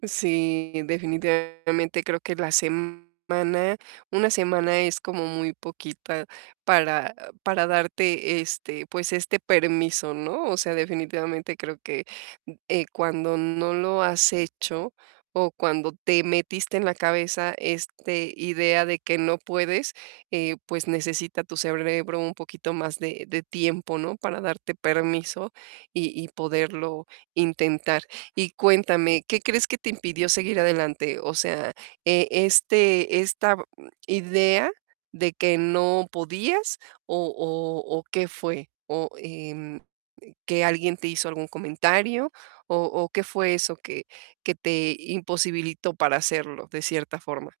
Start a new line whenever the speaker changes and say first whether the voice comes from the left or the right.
right: Mm, sí, definitivamente creo que la semana una semana es como muy poquita para para darte este, pues, este permiso, ¿no? O sea, definitivamente creo que, eh, cuando no lo has hecho o cuando te metiste en la cabeza este idea de que no puedes, eh, pues necesita tu cerebro un poquito más de de tiempo, ¿no? Para darte permiso y y poderlo intentar. Y cuéntame, ¿qué crees que te impidió seguir adelante? O sea, eh, este esta b idea de que no podías o o o ¿qué fue? O, em, que alguien te hizo algún comentario o o ¿qué fue eso que que te imposibilitó para hacerlo de cierta forma?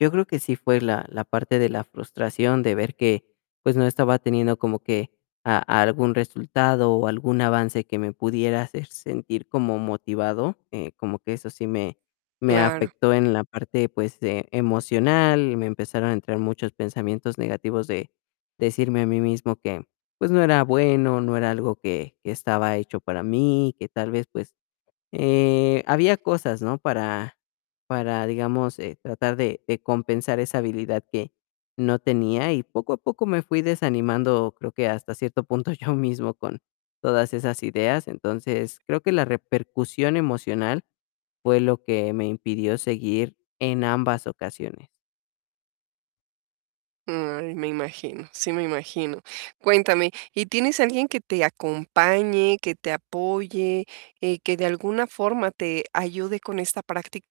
left: Yo creo que sí fue la la parte de la frustración de ver que, pues, no estaba teniendo como que a algún resultado o algún avance que me pudiera hacer sentir como motivado, eh, como que eso sí me me
right: Claro.
left: afectó en la parte, pues, eh, emocional. Me empezaron a entrar muchos pensamientos negativos de decirme a mí mismo que, pues, no era bueno, no era algo que, que estaba hecho para mí, que tal vez, pues, eh, había cosas, ¿no? Para para, digamos, eh, tratar de de compensar esa habilidad que no tenía y poco a poco me fui desanimando, creo que hasta cierto punto yo mismo con todas esas ideas. Entonces, creo que la repercusión emocional fue lo que me impidió seguir en ambas ocasiones.
right: Mm, me imagino, sí me imagino. Cuéntame, ¿y tienes alguien que te acompañe, que te apoye, eh, que de alguna forma te ayude con esta práctica?